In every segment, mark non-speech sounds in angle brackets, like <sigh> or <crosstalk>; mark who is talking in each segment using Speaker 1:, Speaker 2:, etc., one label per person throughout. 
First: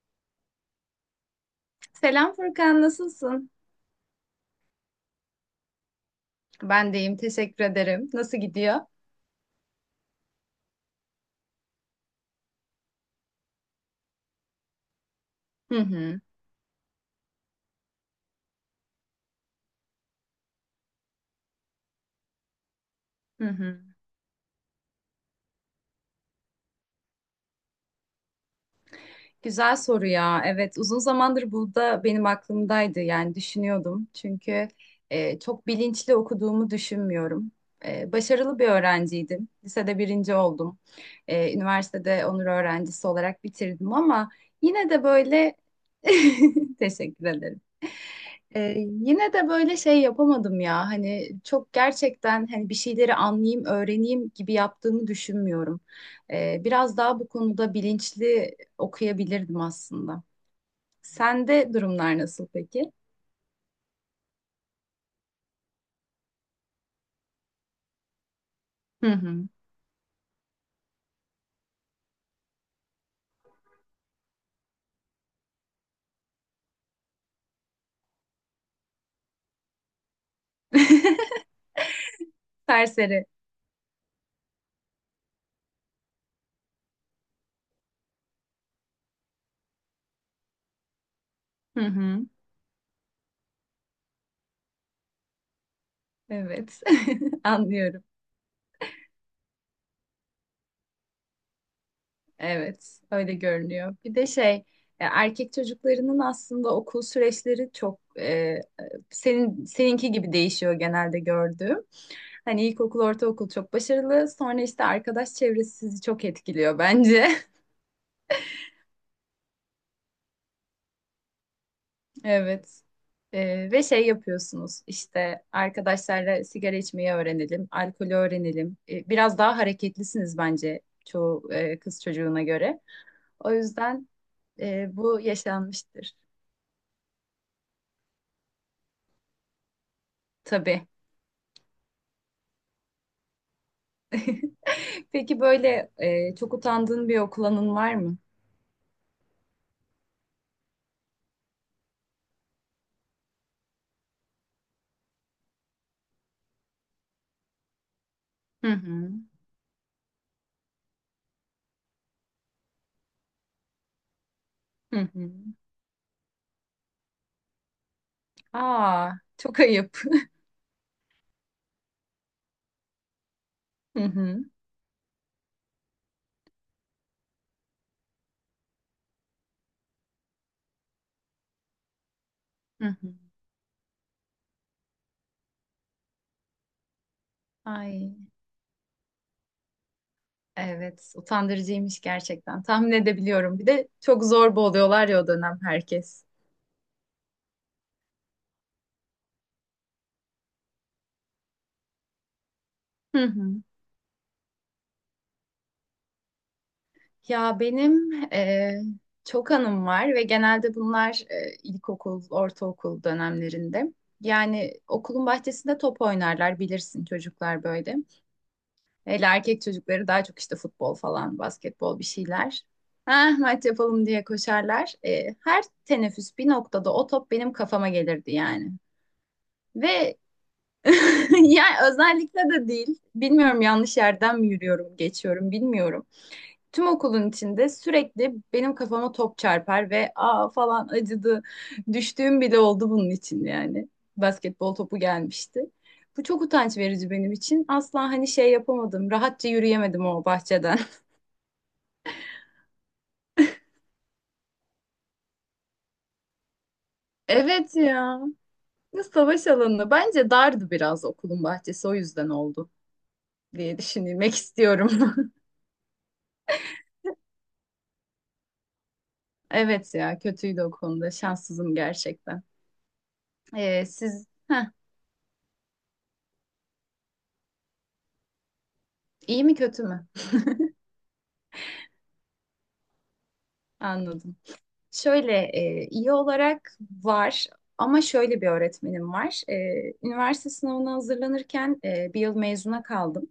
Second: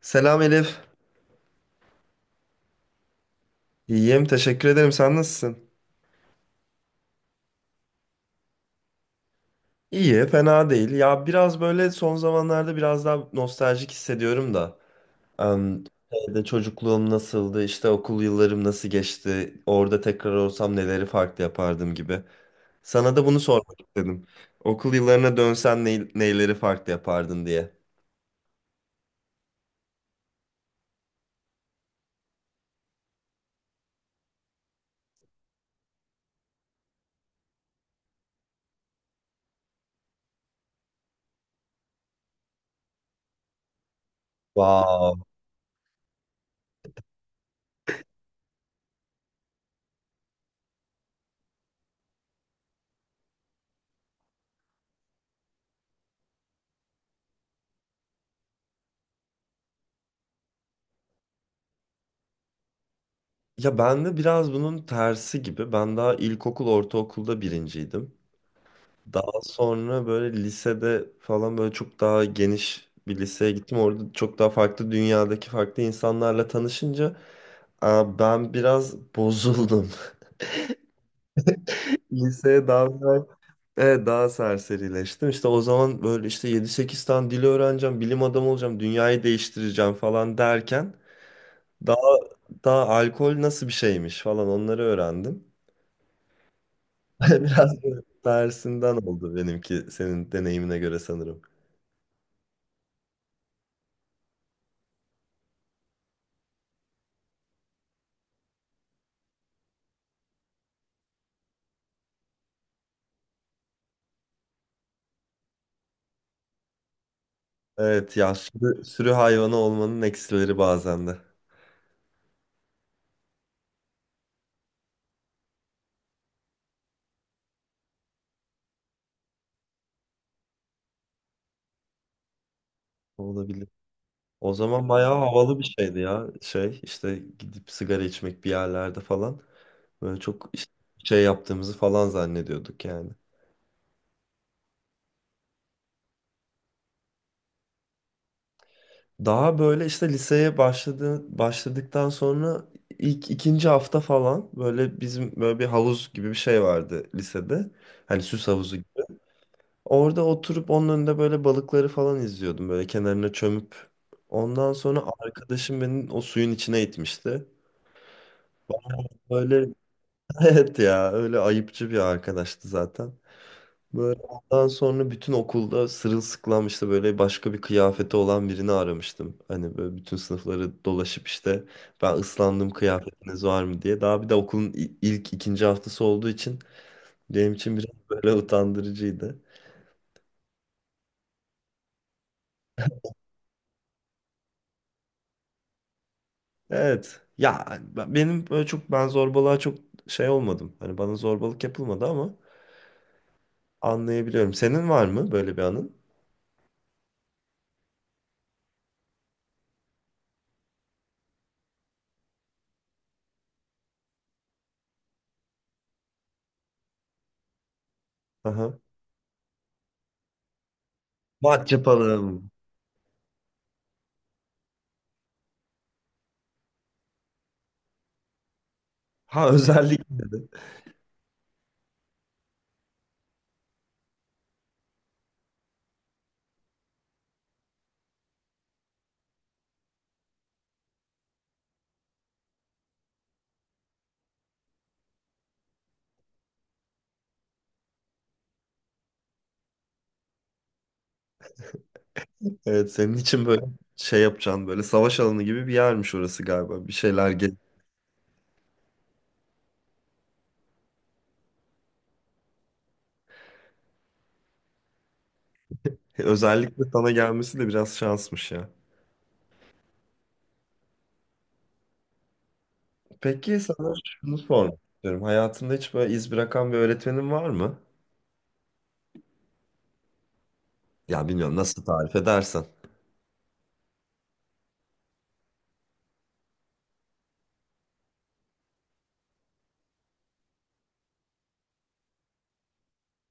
Speaker 1: Selam Elif.
Speaker 2: Selam Furkan, nasılsın?
Speaker 1: İyiyim, teşekkür ederim. Sen nasılsın?
Speaker 2: Ben deyim, teşekkür ederim. Nasıl gidiyor?
Speaker 1: İyi, fena değil. Ya biraz böyle son zamanlarda biraz daha nostaljik hissediyorum da.
Speaker 2: Hı
Speaker 1: Em,
Speaker 2: hı.
Speaker 1: şeyde çocukluğum nasıldı, işte okul yıllarım nasıl geçti, orada tekrar olsam neleri farklı yapardım gibi. Sana da bunu
Speaker 2: Hı
Speaker 1: sormak
Speaker 2: hı.
Speaker 1: istedim. Okul yıllarına dönsen neyleri farklı yapardın diye.
Speaker 2: Güzel soru ya. Evet, uzun zamandır bu da benim aklımdaydı. Yani düşünüyordum. Çünkü çok bilinçli okuduğumu düşünmüyorum. Başarılı bir öğrenciydim. Lisede birinci oldum. Üniversitede onur öğrencisi olarak bitirdim ama yine de
Speaker 1: Wow.
Speaker 2: böyle <laughs> teşekkür ederim. E, yine de böyle şey yapamadım ya. Hani çok gerçekten hani bir şeyleri anlayayım, öğreneyim gibi yaptığımı düşünmüyorum. Biraz daha bu konuda bilinçli okuyabilirdim aslında. Sende durumlar nasıl peki?
Speaker 1: Ya ben de biraz bunun tersi gibi. Ben daha ilkokul, ortaokulda birinciydim.
Speaker 2: Hı
Speaker 1: Daha
Speaker 2: hı.
Speaker 1: sonra böyle lisede falan böyle çok daha geniş bir liseye gittim. Orada çok daha farklı dünyadaki farklı insanlarla tanışınca aa, ben biraz bozuldum.
Speaker 2: <laughs>
Speaker 1: <laughs> Liseye daha biraz-
Speaker 2: Serseri.
Speaker 1: evet, daha serserileştim. İşte o zaman böyle işte yedi sekiz tane dili öğreneceğim, bilim adamı olacağım, dünyayı değiştireceğim falan derken
Speaker 2: Hı
Speaker 1: daha
Speaker 2: hı.
Speaker 1: daha alkol nasıl bir şeymiş falan onları öğrendim.
Speaker 2: Evet.
Speaker 1: <laughs>
Speaker 2: <laughs>
Speaker 1: Biraz böyle
Speaker 2: Anlıyorum.
Speaker 1: tersinden oldu benimki senin deneyimine göre sanırım.
Speaker 2: Evet, öyle görünüyor. Bir de şey, erkek çocuklarının aslında okul süreçleri çok seninki gibi değişiyor genelde gördüğüm. Hani ilkokul, ortaokul çok başarılı. Sonra işte arkadaş çevresi sizi çok etkiliyor bence. <laughs>
Speaker 1: Evet ya sürü hayvanı olmanın eksileri bazen de
Speaker 2: Evet. Ve şey yapıyorsunuz işte arkadaşlarla sigara içmeyi öğrenelim, alkolü öğrenelim. Biraz daha hareketlisiniz bence çoğu kız çocuğuna göre. O
Speaker 1: olabilir.
Speaker 2: yüzden
Speaker 1: O zaman bayağı
Speaker 2: bu
Speaker 1: havalı bir şeydi
Speaker 2: yaşanmıştır
Speaker 1: ya. Şey işte gidip sigara içmek bir yerlerde falan. Böyle çok işte
Speaker 2: tabii.
Speaker 1: şey yaptığımızı falan zannediyorduk yani.
Speaker 2: <laughs> Peki böyle çok utandığın bir okul anın var mı?
Speaker 1: Daha böyle işte liseye başladıktan sonra ilk ikinci hafta falan böyle bizim böyle bir havuz gibi bir şey vardı lisede. Hani süs
Speaker 2: Hı
Speaker 1: havuzu.
Speaker 2: hı.
Speaker 1: Orada oturup onun önünde böyle balıkları falan izliyordum. Böyle kenarına çömüp. Ondan
Speaker 2: Hı
Speaker 1: sonra
Speaker 2: hı.
Speaker 1: arkadaşım beni o suyun içine itmişti.
Speaker 2: Aa, çok
Speaker 1: Böyle
Speaker 2: ayıp.
Speaker 1: <laughs> evet ya öyle ayıpçı bir arkadaştı zaten.
Speaker 2: <laughs> Hı
Speaker 1: Böyle
Speaker 2: hı.
Speaker 1: ondan sonra bütün okulda sırılsıklam işte böyle başka bir kıyafeti olan birini aramıştım. Hani böyle bütün sınıfları dolaşıp işte ben ıslandım
Speaker 2: Hı hı.
Speaker 1: kıyafetiniz var mı diye. Daha bir de okulun ilk ikinci haftası olduğu için benim için biraz <laughs>
Speaker 2: Ay,
Speaker 1: böyle utandırıcıydı.
Speaker 2: evet, utandırıcıymış gerçekten. Tahmin edebiliyorum. Bir de çok zorba oluyorlar ya o dönem herkes.
Speaker 1: Evet. Ya benim böyle çok ben zorbalığa çok şey olmadım. Hani bana zorbalık yapılmadı ama
Speaker 2: Hı hı.
Speaker 1: anlayabiliyorum. Senin var mı böyle bir anın?
Speaker 2: Ya benim çok anım var ve genelde bunlar ilkokul, ortaokul dönemlerinde. Yani okulun bahçesinde top oynarlar bilirsin çocuklar böyle.
Speaker 1: Aha.
Speaker 2: Hele erkek çocukları daha çok işte futbol falan,
Speaker 1: Maç
Speaker 2: basketbol bir
Speaker 1: yapalım.
Speaker 2: şeyler. Ha maç yapalım diye koşarlar. Her teneffüs bir noktada o top benim kafama gelirdi yani.
Speaker 1: Ha <laughs>
Speaker 2: Ve
Speaker 1: özellikle de.
Speaker 2: <laughs> yani özellikle de değil. Bilmiyorum yanlış yerden mi yürüyorum, geçiyorum bilmiyorum. Tüm okulun içinde sürekli benim kafama top çarpar ve aa falan acıdı. Düştüğüm bile oldu bunun için yani. Basketbol topu gelmişti. Bu çok utanç verici benim için. Asla hani şey yapamadım. Rahatça yürüyemedim o bahçeden. <laughs>
Speaker 1: Evet, senin için böyle şey yapacaksın, böyle savaş alanı gibi bir yermiş orası galiba. Bir şeyler gel.
Speaker 2: Evet ya. Ne savaş alanı. Bence dardı biraz okulun bahçesi. O yüzden oldu diye düşünmek istiyorum.
Speaker 1: Özellikle sana gelmesi de biraz şansmış ya.
Speaker 2: <laughs> Evet ya kötüydü o konuda. Şanssızım gerçekten.
Speaker 1: Peki
Speaker 2: Ee,
Speaker 1: sana
Speaker 2: siz
Speaker 1: şunu
Speaker 2: Heh,
Speaker 1: sormak istiyorum. Hayatında hiç böyle iz bırakan bir öğretmenin var mı?
Speaker 2: iyi mi kötü mü?
Speaker 1: Ya bilmiyorum, nasıl tarif edersen.
Speaker 2: Anladım. Şöyle iyi olarak var ama şöyle bir öğretmenim var. Üniversite sınavına hazırlanırken bir yıl mezuna kaldım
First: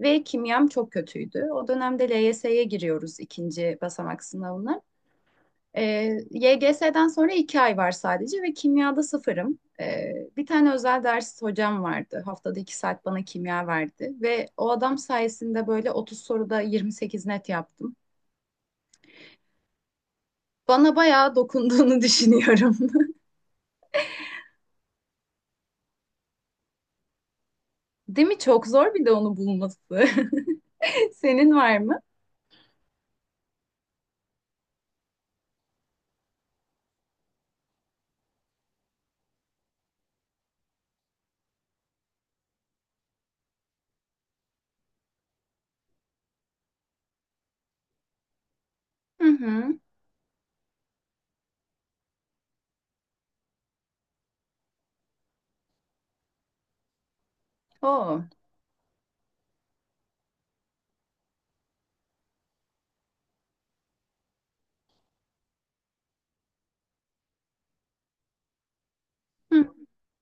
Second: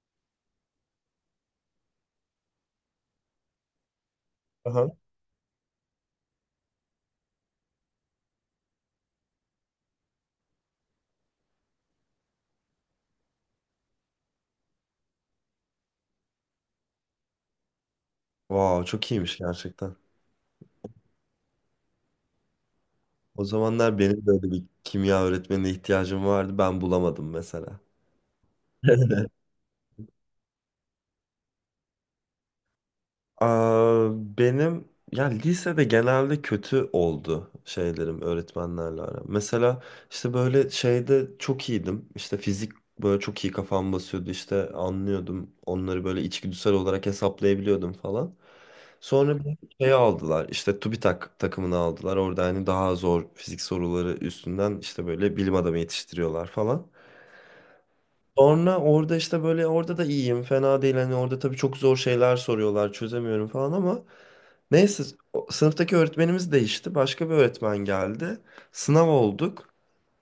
Speaker 2: ve kimyam çok kötüydü. O dönemde LYS'ye giriyoruz ikinci basamak sınavına.
Speaker 1: Aha.
Speaker 2: E, YGS'den sonra 2 ay var sadece ve kimyada sıfırım. Bir tane özel ders hocam vardı. Haftada 2 saat bana kimya verdi ve o adam sayesinde böyle 30 soruda 28 net yaptım.
Speaker 1: Wow, çok iyiymiş gerçekten.
Speaker 2: Bana bayağı dokunduğunu <laughs> düşünüyorum.
Speaker 1: O zamanlar benim böyle bir kimya öğretmenine ihtiyacım vardı. Ben bulamadım mesela.
Speaker 2: Değil mi? Çok zor bir de
Speaker 1: <laughs>
Speaker 2: onu bulması. <laughs> Senin var mı?
Speaker 1: Aa, benim ya lisede genelde kötü oldu şeylerim öğretmenlerle aram. Mesela işte böyle şeyde çok iyiydim. İşte fizik, böyle çok iyi kafam basıyordu, işte anlıyordum. Onları böyle içgüdüsel olarak hesaplayabiliyordum falan.
Speaker 2: Hı
Speaker 1: Sonra bir
Speaker 2: hı.
Speaker 1: şey aldılar, işte TÜBİTAK takımını aldılar. Orada hani daha zor fizik soruları üstünden işte böyle bilim adamı yetiştiriyorlar falan.
Speaker 2: Oo.
Speaker 1: Sonra orada işte böyle orada da iyiyim, fena değil, hani orada tabii çok zor şeyler soruyorlar, çözemiyorum falan ama neyse, sınıftaki öğretmenimiz değişti. Başka bir öğretmen geldi. Sınav olduk.
Speaker 2: Hı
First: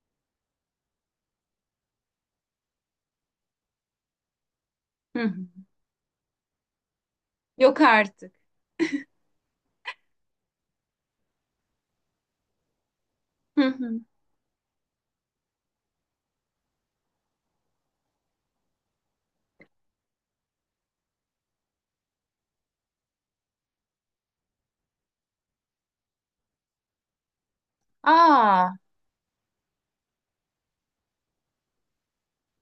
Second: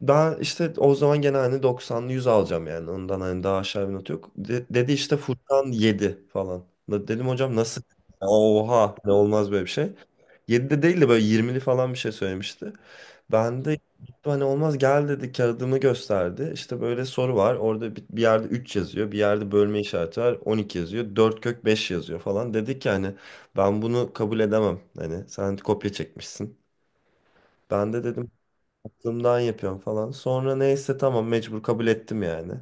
Speaker 1: Ben işte o zaman gene hani 90'lı 100 alacağım yani. Ondan hani daha aşağı bir not yok. Dedi işte
Speaker 2: hı.
Speaker 1: Furkan 7 falan. Dedim hocam
Speaker 2: Yok
Speaker 1: nasıl?
Speaker 2: artık.
Speaker 1: Oha, ne olmaz böyle bir şey. 7'de değil de böyle 20'li falan bir şey söylemişti.
Speaker 2: Hı
Speaker 1: Ben de
Speaker 2: hı.
Speaker 1: gittim hani olmaz, gel dedi, kağıdımı gösterdi. İşte böyle soru var. Orada bir yerde 3 yazıyor. Bir yerde bölme işareti var. 12 yazıyor. 4 kök 5 yazıyor falan. Dedi ki hani ben bunu kabul edemem, hani sen kopya çekmişsin. Ben de dedim
Speaker 2: Aa.
Speaker 1: aklımdan yapıyorum falan. Sonra neyse tamam, mecbur kabul ettim yani.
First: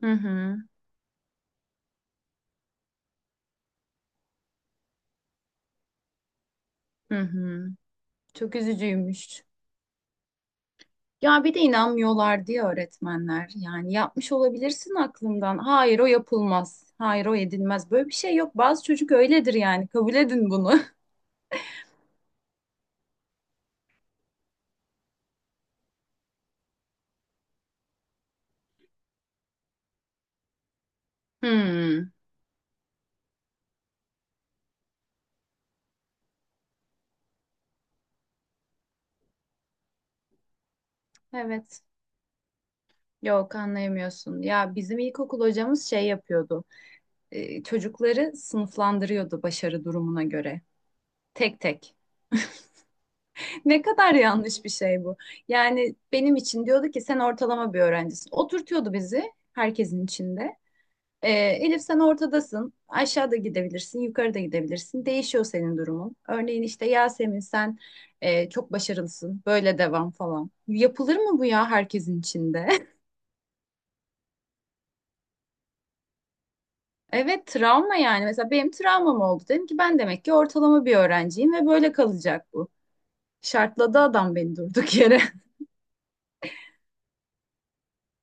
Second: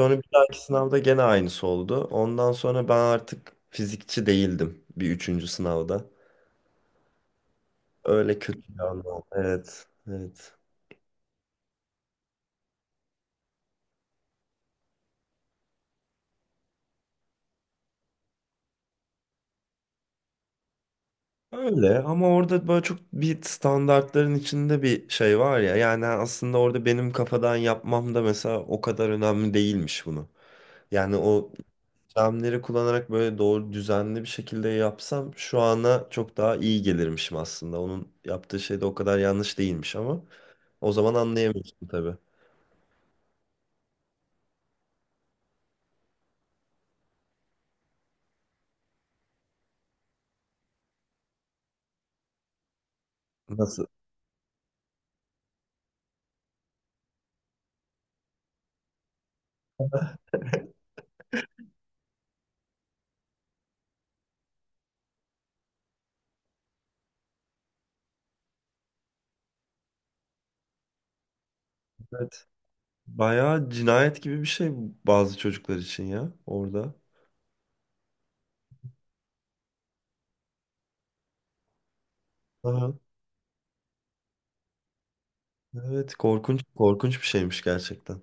Speaker 2: Hı
Speaker 1: bir
Speaker 2: hı.
Speaker 1: dahaki sınavda gene aynısı oldu. Ondan sonra ben artık fizikçi değildim bir üçüncü sınavda.
Speaker 2: Hı hı.
Speaker 1: Öyle
Speaker 2: Çok
Speaker 1: kötü bir an oldu.
Speaker 2: üzücüymüş.
Speaker 1: Evet, evet.
Speaker 2: Ya bir de inanmıyorlar diye öğretmenler. Yani yapmış olabilirsin aklımdan. Hayır o yapılmaz. Hayır o edilmez. Böyle bir şey yok. Bazı çocuk öyledir yani. Kabul edin bunu. <laughs>
Speaker 1: Öyle ama orada böyle çok bir standartların içinde bir şey var ya. Yani aslında orada benim kafadan yapmam da mesela o kadar önemli değilmiş bunu. Yani o
Speaker 2: Hmm.
Speaker 1: sistemleri kullanarak böyle doğru düzenli bir şekilde yapsam şu ana çok daha iyi gelirmişim aslında. Onun yaptığı şey de o kadar yanlış değilmiş ama o zaman
Speaker 2: Evet.
Speaker 1: anlayamıyorsun tabii.
Speaker 2: Yok anlayamıyorsun. Ya bizim ilkokul hocamız şey yapıyordu. Çocukları sınıflandırıyordu başarı durumuna göre. Tek tek. Ne
Speaker 1: Nasıl?
Speaker 2: kadar yanlış bir şey bu. Yani benim için diyordu ki sen ortalama bir öğrencisin. Oturtuyordu bizi herkesin içinde. Elif sen ortadasın. Aşağıda gidebilirsin, yukarıda gidebilirsin. Değişiyor senin durumun. Örneğin işte Yasemin sen çok başarılısın. Böyle devam falan. Yapılır mı bu ya herkesin
Speaker 1: Evet.
Speaker 2: içinde? <laughs>
Speaker 1: Bayağı cinayet gibi bir şey bazı çocuklar için ya orada.
Speaker 2: Evet travma yani. Mesela benim travmam oldu. Dedim ki ben demek ki ortalama bir öğrenciyim ve böyle kalacak bu.
Speaker 1: Aha.
Speaker 2: Şartladı adam beni durduk yere. <laughs>
Speaker 1: Evet, korkunç korkunç bir şeymiş gerçekten.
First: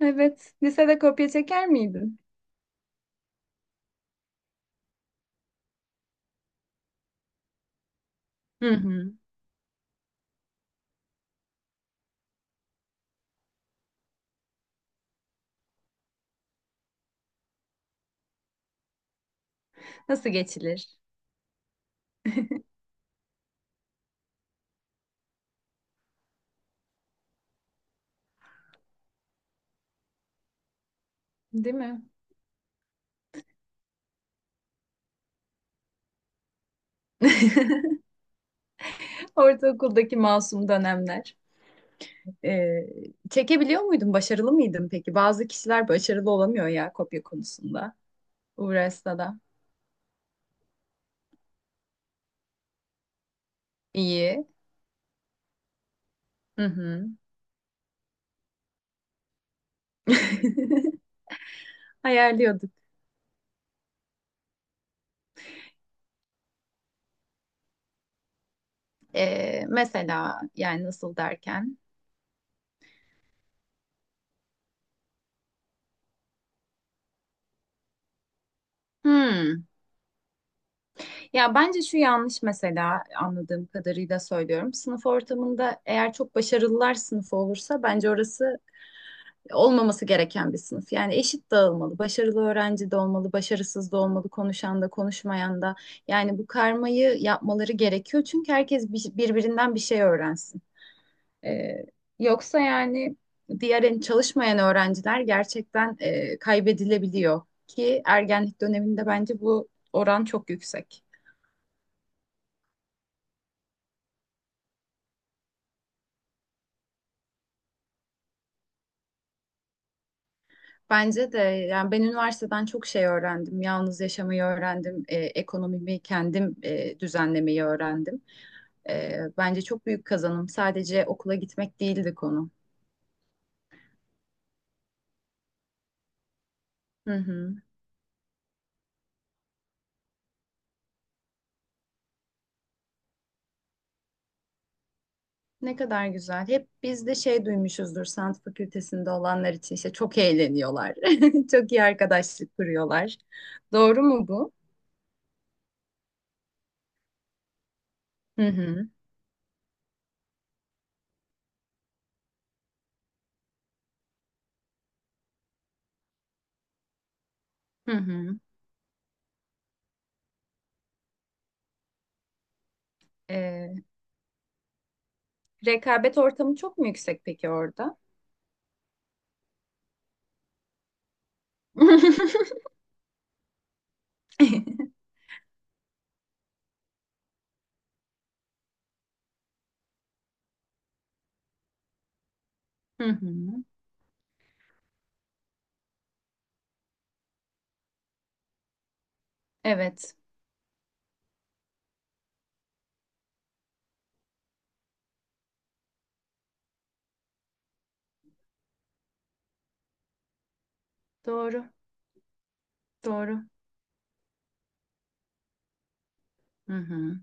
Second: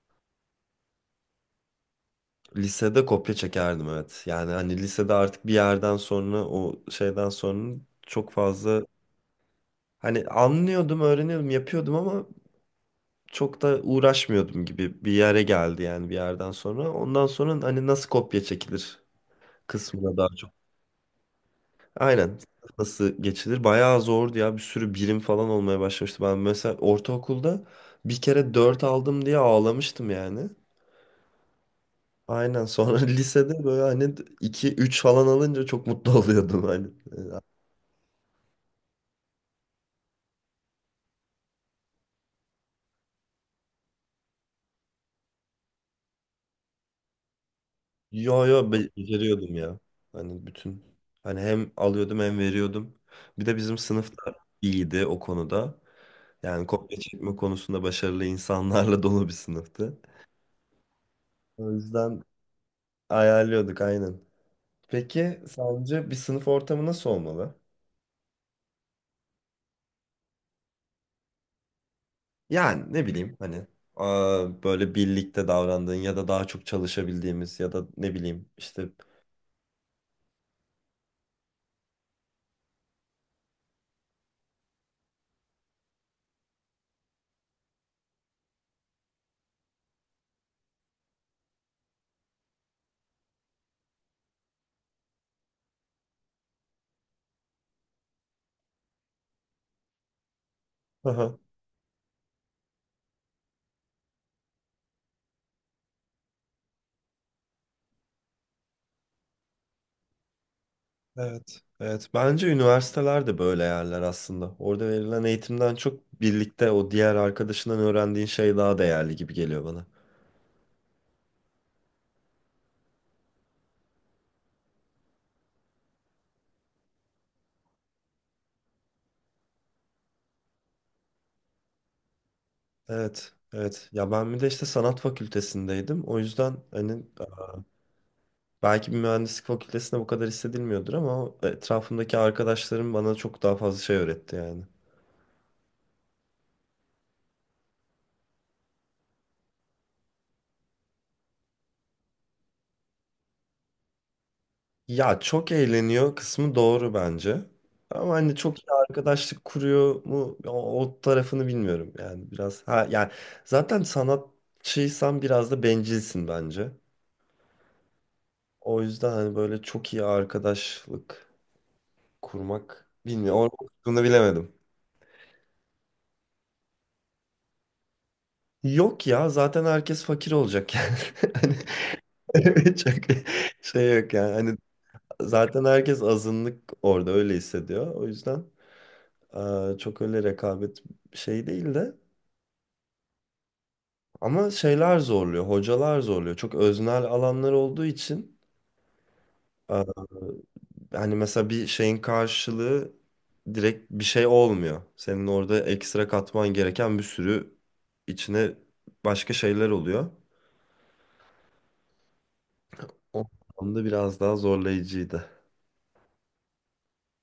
Speaker 2: Evet. Lisede kopya çeker miydin?
Speaker 1: Lisede kopya çekerdim evet. Yani hani lisede artık bir yerden sonra, o şeyden sonra çok
Speaker 2: Hı
Speaker 1: fazla
Speaker 2: hı.
Speaker 1: hani anlıyordum, öğreniyordum, yapıyordum ama çok da uğraşmıyordum gibi bir yere geldi yani bir yerden sonra. Ondan sonra hani nasıl kopya çekilir kısmına daha
Speaker 2: Nasıl
Speaker 1: çok.
Speaker 2: geçilir?
Speaker 1: Aynen. Nasıl geçilir? Bayağı zordu ya. Bir sürü birim falan olmaya başlamıştı. Ben mesela ortaokulda bir kere 4 aldım diye ağlamıştım yani.
Speaker 2: Değil mi?
Speaker 1: Aynen. Sonra <laughs> lisede böyle hani iki üç falan alınca çok mutlu <laughs> oluyordum hani.
Speaker 2: Ortaokuldaki masum dönemler. Ee, çekebiliyor muydun? Başarılı mıydın peki? Bazı kişiler başarılı olamıyor ya kopya konusunda.
Speaker 1: Yo yo,
Speaker 2: Uğraşsa da.
Speaker 1: beceriyordum ya. Hani bütün, hani hem alıyordum hem veriyordum. Bir de bizim sınıfta
Speaker 2: İyi.
Speaker 1: iyiydi o konuda.
Speaker 2: Hı
Speaker 1: Yani kopya
Speaker 2: hı.
Speaker 1: çekme konusunda başarılı insanlarla <laughs> dolu bir sınıftı. O yüzden
Speaker 2: Ayarlıyorduk.
Speaker 1: ayarlıyorduk aynen. Peki sence bir sınıf ortamı nasıl olmalı?
Speaker 2: Mesela yani nasıl derken?
Speaker 1: Yani ne bileyim hani aa, böyle birlikte davrandığın ya da daha çok çalışabildiğimiz ya da ne bileyim işte.
Speaker 2: Hmm. Ya bence şu yanlış mesela anladığım kadarıyla söylüyorum. Sınıf ortamında eğer çok başarılılar sınıfı olursa bence orası olmaması gereken bir sınıf. Yani eşit dağılmalı. Başarılı öğrenci de olmalı, başarısız da olmalı, konuşan da, konuşmayan da. Yani bu karmayı yapmaları gerekiyor. Çünkü herkes birbirinden bir şey öğrensin.
Speaker 1: Aha,
Speaker 2: Ee, yoksa yani diğer çalışmayan öğrenciler gerçekten kaybedilebiliyor ki ergenlik döneminde bence bu oran çok yüksek.
Speaker 1: evet. Evet. Bence üniversiteler de böyle yerler aslında. Orada verilen eğitimden çok birlikte o diğer arkadaşından öğrendiğin şey daha değerli gibi geliyor bana.
Speaker 2: Bence de yani ben üniversiteden çok şey öğrendim. Yalnız yaşamayı öğrendim, ekonomimi kendim düzenlemeyi öğrendim. Bence çok büyük kazanım. Sadece okula gitmek değildi konu.
Speaker 1: Evet, evet. Ya ben bir de işte sanat fakültesindeydim. O yüzden hani
Speaker 2: Hı hı.
Speaker 1: belki bir mühendislik fakültesinde bu kadar hissedilmiyordur ama o etrafımdaki arkadaşlarım bana çok daha fazla şey öğretti yani.
Speaker 2: Ne kadar güzel. Hep biz de şey duymuşuzdur sanat fakültesinde olanlar için işte çok eğleniyorlar. <laughs> Çok iyi arkadaşlık kuruyorlar. Doğru mu bu?
Speaker 1: Ya çok eğleniyor kısmı doğru bence. Ama hani
Speaker 2: Hı
Speaker 1: çok iyi
Speaker 2: hı.
Speaker 1: arkadaşlık kuruyor mu, o tarafını bilmiyorum yani biraz. Ha yani zaten sanatçıysan biraz da bencilsin bence.
Speaker 2: Hı hı.
Speaker 1: O yüzden hani böyle çok iyi arkadaşlık kurmak, bilmiyorum, o
Speaker 2: E,
Speaker 1: kısmını bilemedim.
Speaker 2: rekabet ortamı çok mu yüksek peki orada?
Speaker 1: Yok ya, zaten herkes fakir olacak yani. <laughs>
Speaker 2: <laughs>
Speaker 1: Hani <laughs> çok şey yok yani. Hani zaten herkes azınlık orada öyle hissediyor. O yüzden çok öyle rekabet şey değil de
Speaker 2: Hı hı.
Speaker 1: ama şeyler zorluyor, hocalar zorluyor. Çok öznel alanlar olduğu için eee,
Speaker 2: Evet,
Speaker 1: hani mesela bir şeyin karşılığı direkt bir şey olmuyor. Senin orada ekstra katman gereken bir sürü içine başka şeyler oluyor.
Speaker 2: doğru.
Speaker 1: O
Speaker 2: Doğru.
Speaker 1: anlamda biraz daha zorlayıcıydı.
Speaker 2: Hı hı.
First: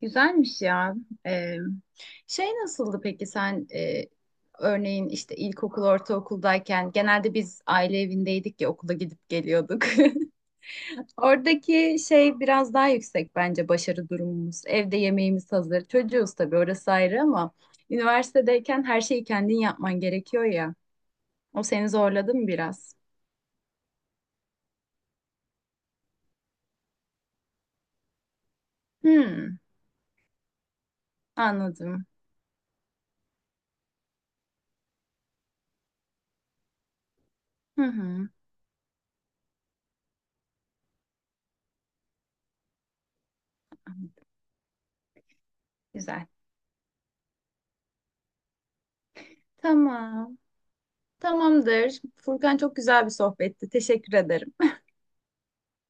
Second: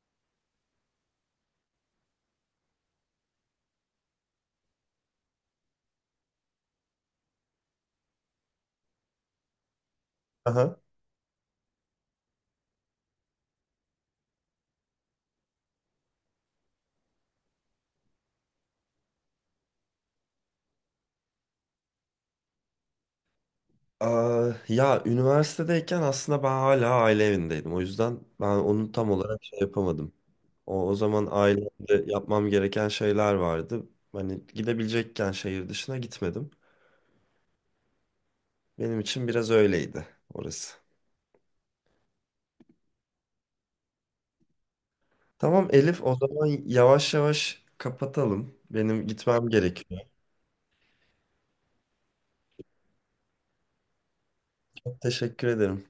Speaker 2: Güzelmiş ya. Ee, şey nasıldı peki sen örneğin işte ilkokul, ortaokuldayken genelde biz aile evindeydik ya okula gidip geliyorduk.
Speaker 1: Aha.
Speaker 2: <laughs> Oradaki şey biraz daha yüksek bence başarı durumumuz. Evde yemeğimiz hazır. Çocuğuz tabii orası ayrı ama üniversitedeyken her şeyi kendin yapman gerekiyor ya. O seni zorladı mı biraz?
Speaker 1: Aa, ya üniversitedeyken aslında ben hala aile evindeydim. O yüzden ben onu tam olarak şey
Speaker 2: Hmm,
Speaker 1: yapamadım. O zaman ailemde
Speaker 2: anladım.
Speaker 1: yapmam gereken şeyler vardı. Hani gidebilecekken şehir dışına gitmedim.
Speaker 2: Hı hı.
Speaker 1: Benim için biraz öyleydi orası. Tamam Elif, o
Speaker 2: Güzel.
Speaker 1: zaman yavaş yavaş kapatalım. Benim gitmem gerekiyor.
Speaker 2: Tamam. Tamamdır. Furkan çok güzel bir sohbetti. Teşekkür ederim.
Speaker 1: Teşekkür ederim.